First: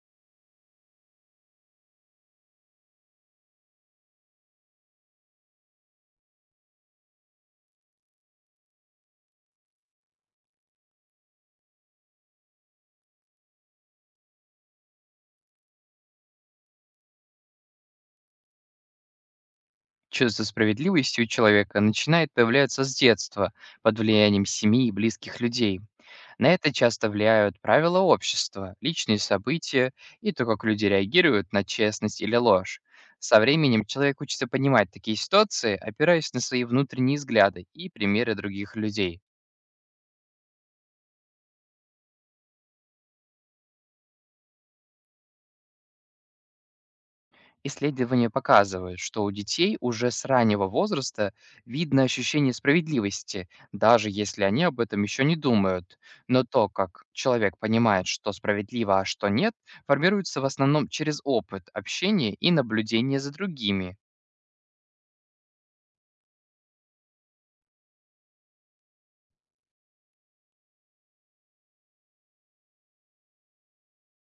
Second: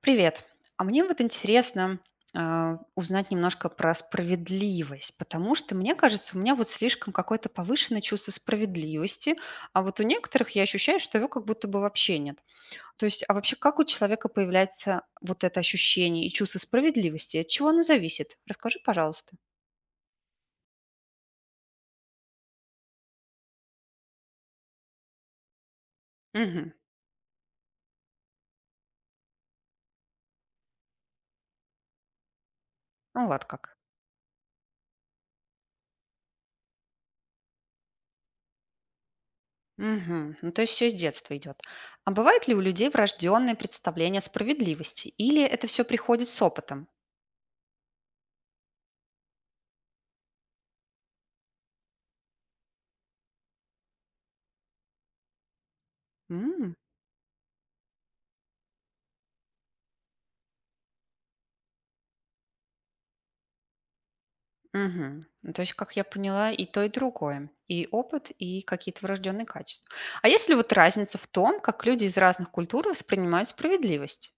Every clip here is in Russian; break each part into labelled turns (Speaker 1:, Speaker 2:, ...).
Speaker 1: Привет. А мне вот интересно узнать немножко про справедливость, потому что, мне кажется, у меня вот слишком какое-то повышенное чувство справедливости, а вот у некоторых я ощущаю, что его как будто бы вообще нет. То есть, а вообще как у человека появляется вот это ощущение и чувство справедливости? От чего оно зависит? Расскажи, пожалуйста.
Speaker 2: Чувство справедливости у человека начинает появляться с детства, под влиянием семьи и близких людей. На
Speaker 1: Угу.
Speaker 2: это часто влияют правила общества, личные события и то, как люди реагируют на честность или ложь.
Speaker 1: Ну,
Speaker 2: Со
Speaker 1: вот как.
Speaker 2: временем человек учится понимать такие ситуации, опираясь на свои внутренние взгляды и примеры других людей.
Speaker 1: Мгм. Ну, то есть все с детства идет. А бывает ли у людей врожденное представление о справедливости? Или это все приходит с опытом?
Speaker 2: Исследования показывают, что у детей уже с раннего возраста видно ощущение справедливости, даже если они об этом еще не думают. Но то,
Speaker 1: М,
Speaker 2: как человек понимает, что справедливо, а что нет, формируется в основном через опыт, общение и наблюдение за другими.
Speaker 1: Мгм. Ну, то есть, как я поняла, и то, и другое. И опыт, и какие-то врожденные качества. А есть ли вот разница в том, как люди из разных культур воспринимают справедливость?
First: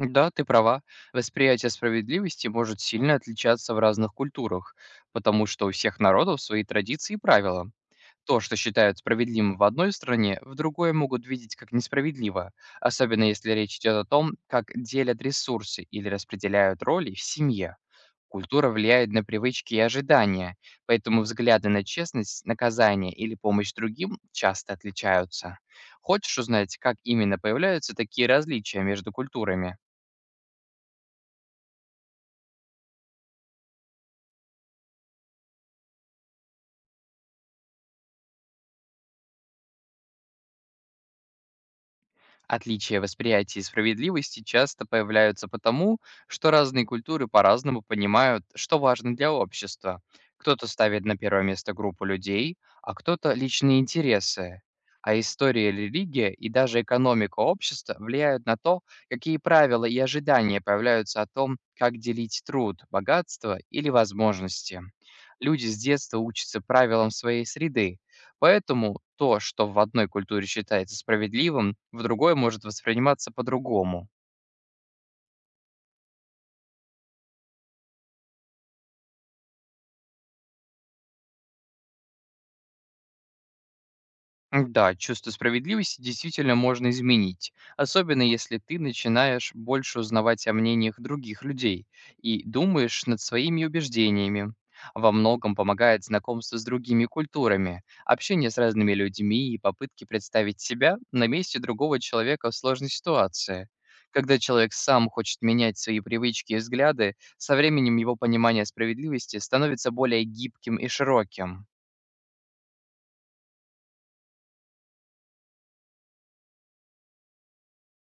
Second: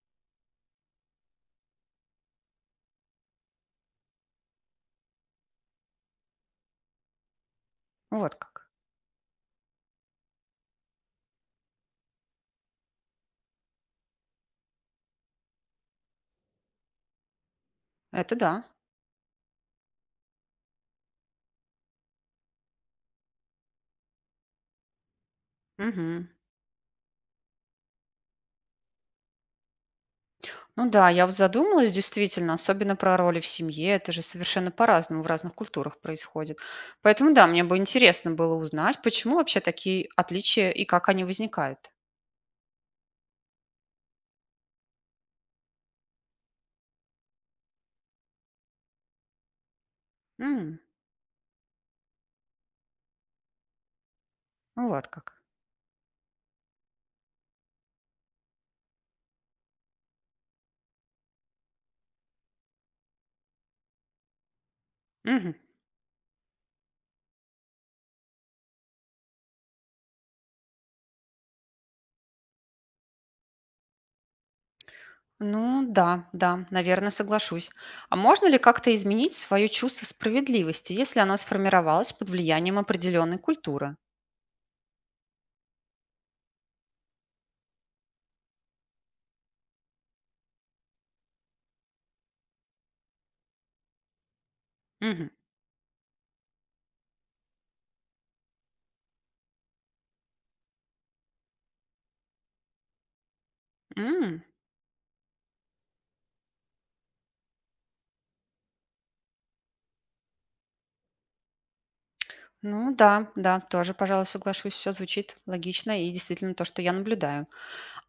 Speaker 2: Да, ты права, восприятие справедливости может сильно отличаться в разных культурах, потому что у всех народов свои традиции и правила.
Speaker 1: Вот
Speaker 2: То, что
Speaker 1: как.
Speaker 2: считают справедливым в одной стране, в другой могут видеть как несправедливо, особенно если речь идет о том, как делят ресурсы или распределяют роли в семье.
Speaker 1: Это да.
Speaker 2: Культура влияет на привычки и ожидания, поэтому взгляды на честность, наказание или помощь другим часто отличаются.
Speaker 1: Мгм.
Speaker 2: Хочешь узнать, как именно появляются такие различия между культурами?
Speaker 1: Ну да, я вот задумалась действительно, особенно про роли в семье. Это же совершенно по-разному в разных культурах происходит. Поэтому да, мне бы интересно было узнать, почему вообще такие отличия и как они возникают.
Speaker 2: Отличия восприятия справедливости часто появляются потому, что разные культуры по-разному понимают, что важно для общества. Кто-то
Speaker 1: М,
Speaker 2: ставит на первое место группу людей, а кто-то личные интересы.
Speaker 1: Ну вот
Speaker 2: А
Speaker 1: как.
Speaker 2: история, религия и даже экономика общества влияют на то, какие правила и ожидания появляются о том, как делить труд, богатство или возможности.
Speaker 1: Мгм.
Speaker 2: Люди с детства учатся правилам своей среды, поэтому то, что в одной культуре считается справедливым, в другой может восприниматься по-другому.
Speaker 1: Ну да, да, наверное, соглашусь. А можно ли как-то изменить свое чувство справедливости, если оно сформировалось под влиянием определенной культуры?
Speaker 2: М, да, чувство справедливости действительно можно изменить, особенно если ты начинаешь больше узнавать о мнениях других людей и думаешь над своими убеждениями. Во
Speaker 1: Мгм.
Speaker 2: многом помогает знакомство с другими культурами, общение с разными людьми и попытки представить себя на месте другого человека в сложной ситуации. Когда
Speaker 1: М,
Speaker 2: человек сам хочет менять свои привычки и взгляды, со временем его понимание справедливости становится более гибким и широким.
Speaker 1: Ну да, да, тоже, пожалуй, соглашусь. Все звучит логично и действительно то, что я наблюдаю.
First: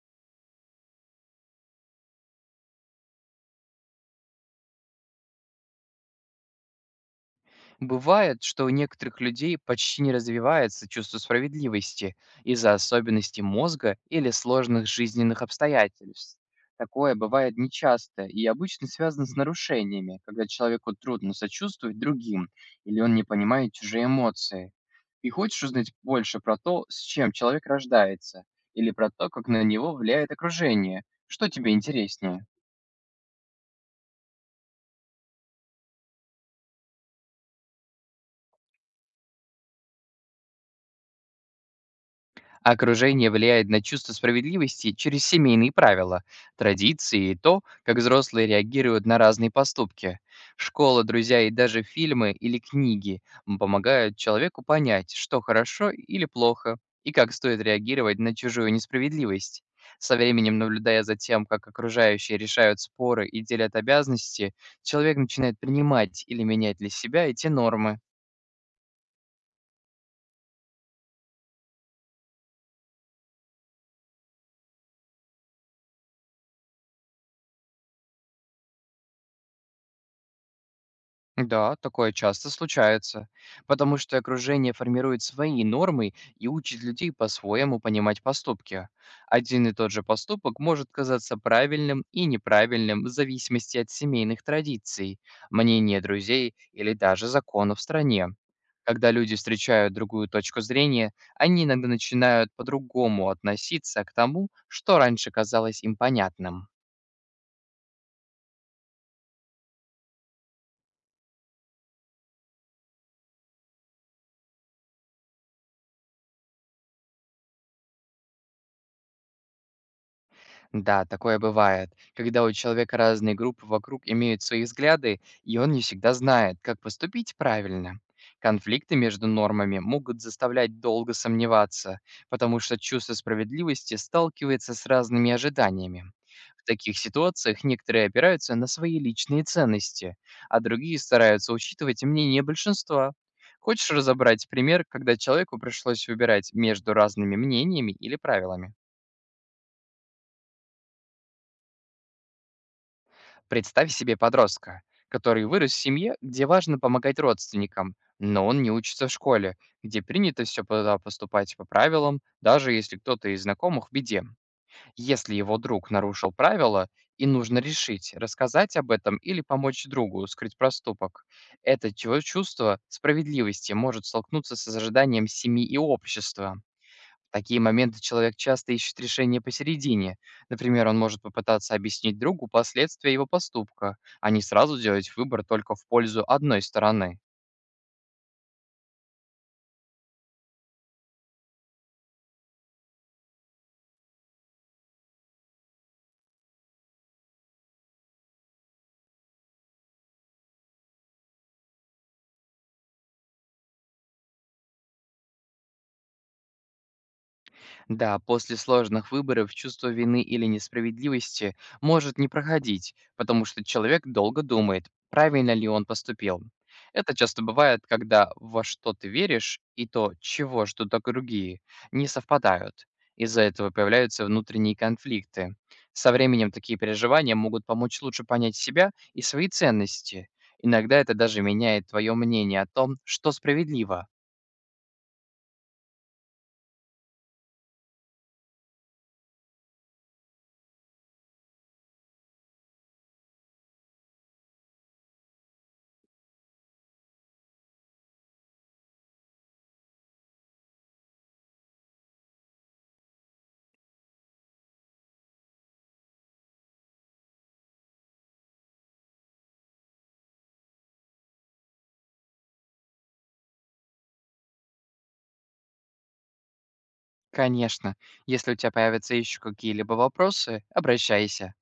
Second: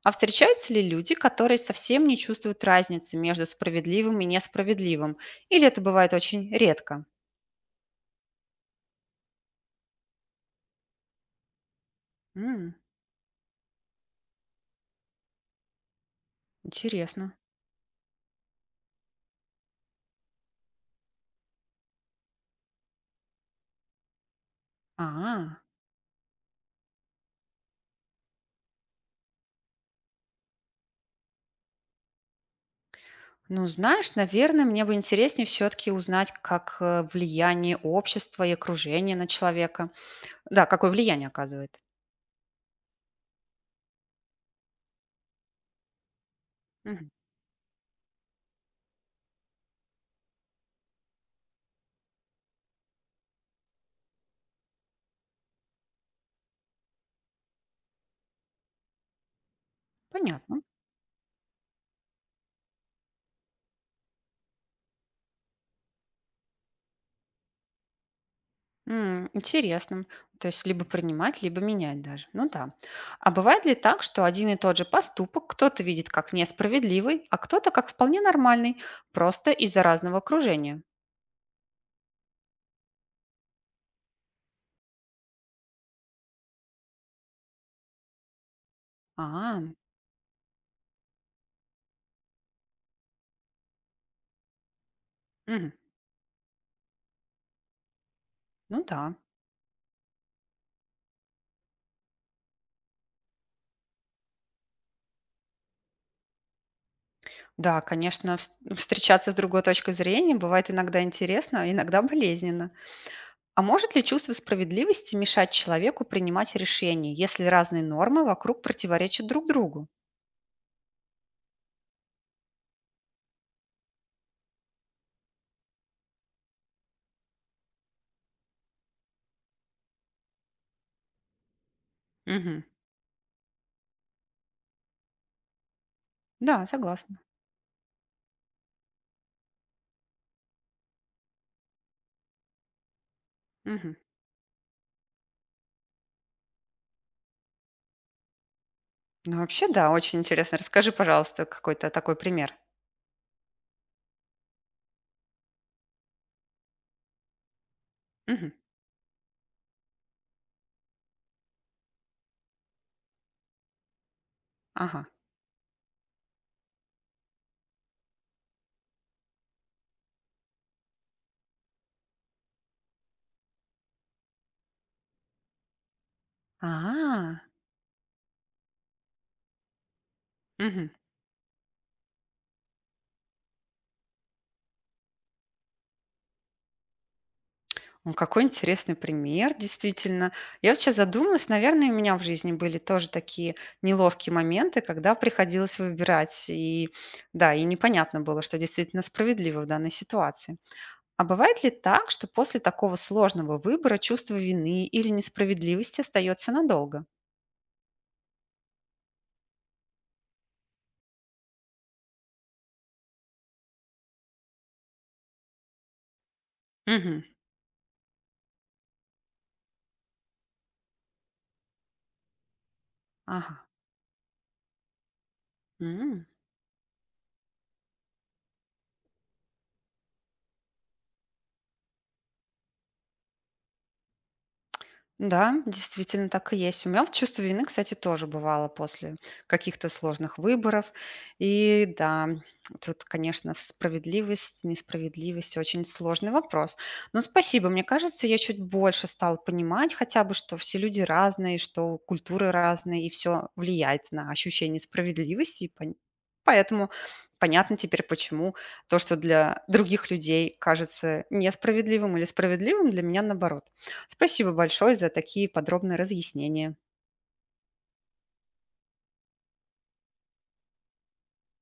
Speaker 1: А встречаются ли люди, которые совсем не чувствуют разницы между справедливым и несправедливым? Или это бывает очень редко?
Speaker 2: Бывает, что у некоторых людей почти не развивается чувство справедливости
Speaker 1: М,
Speaker 2: из-за особенностей мозга или сложных жизненных обстоятельств. Такое
Speaker 1: Интересно.
Speaker 2: бывает нечасто и обычно связано с нарушениями, когда человеку трудно сочувствовать другим или он не понимает чужие эмоции. И
Speaker 1: А.
Speaker 2: хочешь узнать больше про то, с чем человек рождается, или про то, как на него влияет окружение? Что тебе интереснее?
Speaker 1: Ну, знаешь, наверное, мне бы интереснее все-таки узнать, как влияние общества и окружения на человека. Да, какое влияние оказывает.
Speaker 2: Окружение влияет на чувство справедливости через семейные правила,
Speaker 1: Мгм.
Speaker 2: традиции и то, как взрослые реагируют на разные поступки. Школа, друзья и даже фильмы или книги помогают человеку понять, что хорошо или плохо, и как стоит реагировать на чужую несправедливость. Со временем,
Speaker 1: Понятно.
Speaker 2: наблюдая за тем, как окружающие решают споры и делят обязанности, человек начинает принимать или менять для себя эти нормы.
Speaker 1: М, интересно. То есть либо принимать, либо менять даже. Ну да. А бывает ли так, что один и тот же поступок кто-то видит как несправедливый, а кто-то как вполне нормальный, просто из-за разного окружения?
Speaker 2: Да, такое часто случается, потому что окружение формирует свои нормы и учит людей по-своему понимать поступки.
Speaker 1: А,
Speaker 2: Один и тот же поступок может казаться правильным и неправильным в зависимости от семейных традиций,
Speaker 1: мгм.
Speaker 2: мнения друзей или даже законов в стране.
Speaker 1: Ну да.
Speaker 2: Когда люди встречают другую точку зрения, они иногда начинают по-другому относиться к тому, что раньше казалось им понятным.
Speaker 1: Да, конечно, встречаться с другой точкой зрения бывает иногда интересно, а иногда болезненно. А может ли чувство справедливости мешать человеку принимать решения, если разные нормы вокруг противоречат друг другу?
Speaker 2: Да, такое бывает, когда у человека разные группы вокруг имеют свои взгляды, и он не всегда знает, как поступить правильно. Конфликты между нормами могут заставлять долго сомневаться, потому
Speaker 1: Мгм.
Speaker 2: что чувство справедливости сталкивается с разными ожиданиями. В
Speaker 1: Да,
Speaker 2: таких
Speaker 1: согласна.
Speaker 2: ситуациях некоторые опираются на свои личные ценности, а другие стараются учитывать мнение большинства. Хочешь
Speaker 1: Мгм.
Speaker 2: разобрать пример, когда человеку пришлось выбирать между разными мнениями или правилами?
Speaker 1: Ну, вообще, да, очень интересно. Расскажи, пожалуйста, какой-то такой пример.
Speaker 2: Представь себе подростка, который вырос в семье, где важно помогать родственникам, но
Speaker 1: Мгм.
Speaker 2: он не учится в школе, где принято все поступать по правилам, даже если кто-то из знакомых в беде.
Speaker 1: Ага.
Speaker 2: Если его друг нарушил правила, и нужно решить, рассказать об этом или помочь другу скрыть проступок. Это чувство справедливости может столкнуться с ожиданием семьи и общества. В
Speaker 1: А,
Speaker 2: такие моменты человек часто ищет решение посередине. Например,
Speaker 1: мгм.
Speaker 2: он может попытаться объяснить другу последствия его поступка, а не сразу делать выбор только в пользу одной стороны.
Speaker 1: Ну, какой интересный пример, действительно. Я вот сейчас задумалась, наверное, у меня в жизни были тоже такие неловкие моменты, когда приходилось выбирать. И да, и непонятно было, что действительно справедливо в данной ситуации. А бывает ли так, что после такого сложного выбора чувство вины или несправедливости остается надолго?
Speaker 2: Да, после сложных выборов чувство вины или несправедливости может не проходить, потому что человек долго думает, правильно ли он поступил. Это
Speaker 1: Мгм.
Speaker 2: часто бывает, когда во что ты веришь и то, чего ждут другие, не совпадают. Из-за
Speaker 1: Ага.
Speaker 2: этого появляются внутренние конфликты. Со
Speaker 1: М.
Speaker 2: временем такие переживания могут помочь лучше понять себя и свои ценности. Иногда это даже меняет твое мнение о том, что справедливо.
Speaker 1: Да, действительно так и есть. У меня вот чувство вины, кстати, тоже бывало после каких-то сложных выборов. И да, тут, конечно, в справедливость, несправедливость очень сложный вопрос. Но спасибо, мне кажется, я чуть больше стала понимать хотя бы, что все люди разные, что культуры разные, и все влияет на ощущение справедливости. Поэтому понятно теперь, почему то, что для других людей кажется несправедливым или справедливым, для меня наоборот. Спасибо большое за такие подробные разъяснения.
Speaker 2: Конечно, если у тебя появятся еще какие-либо вопросы, обращайся.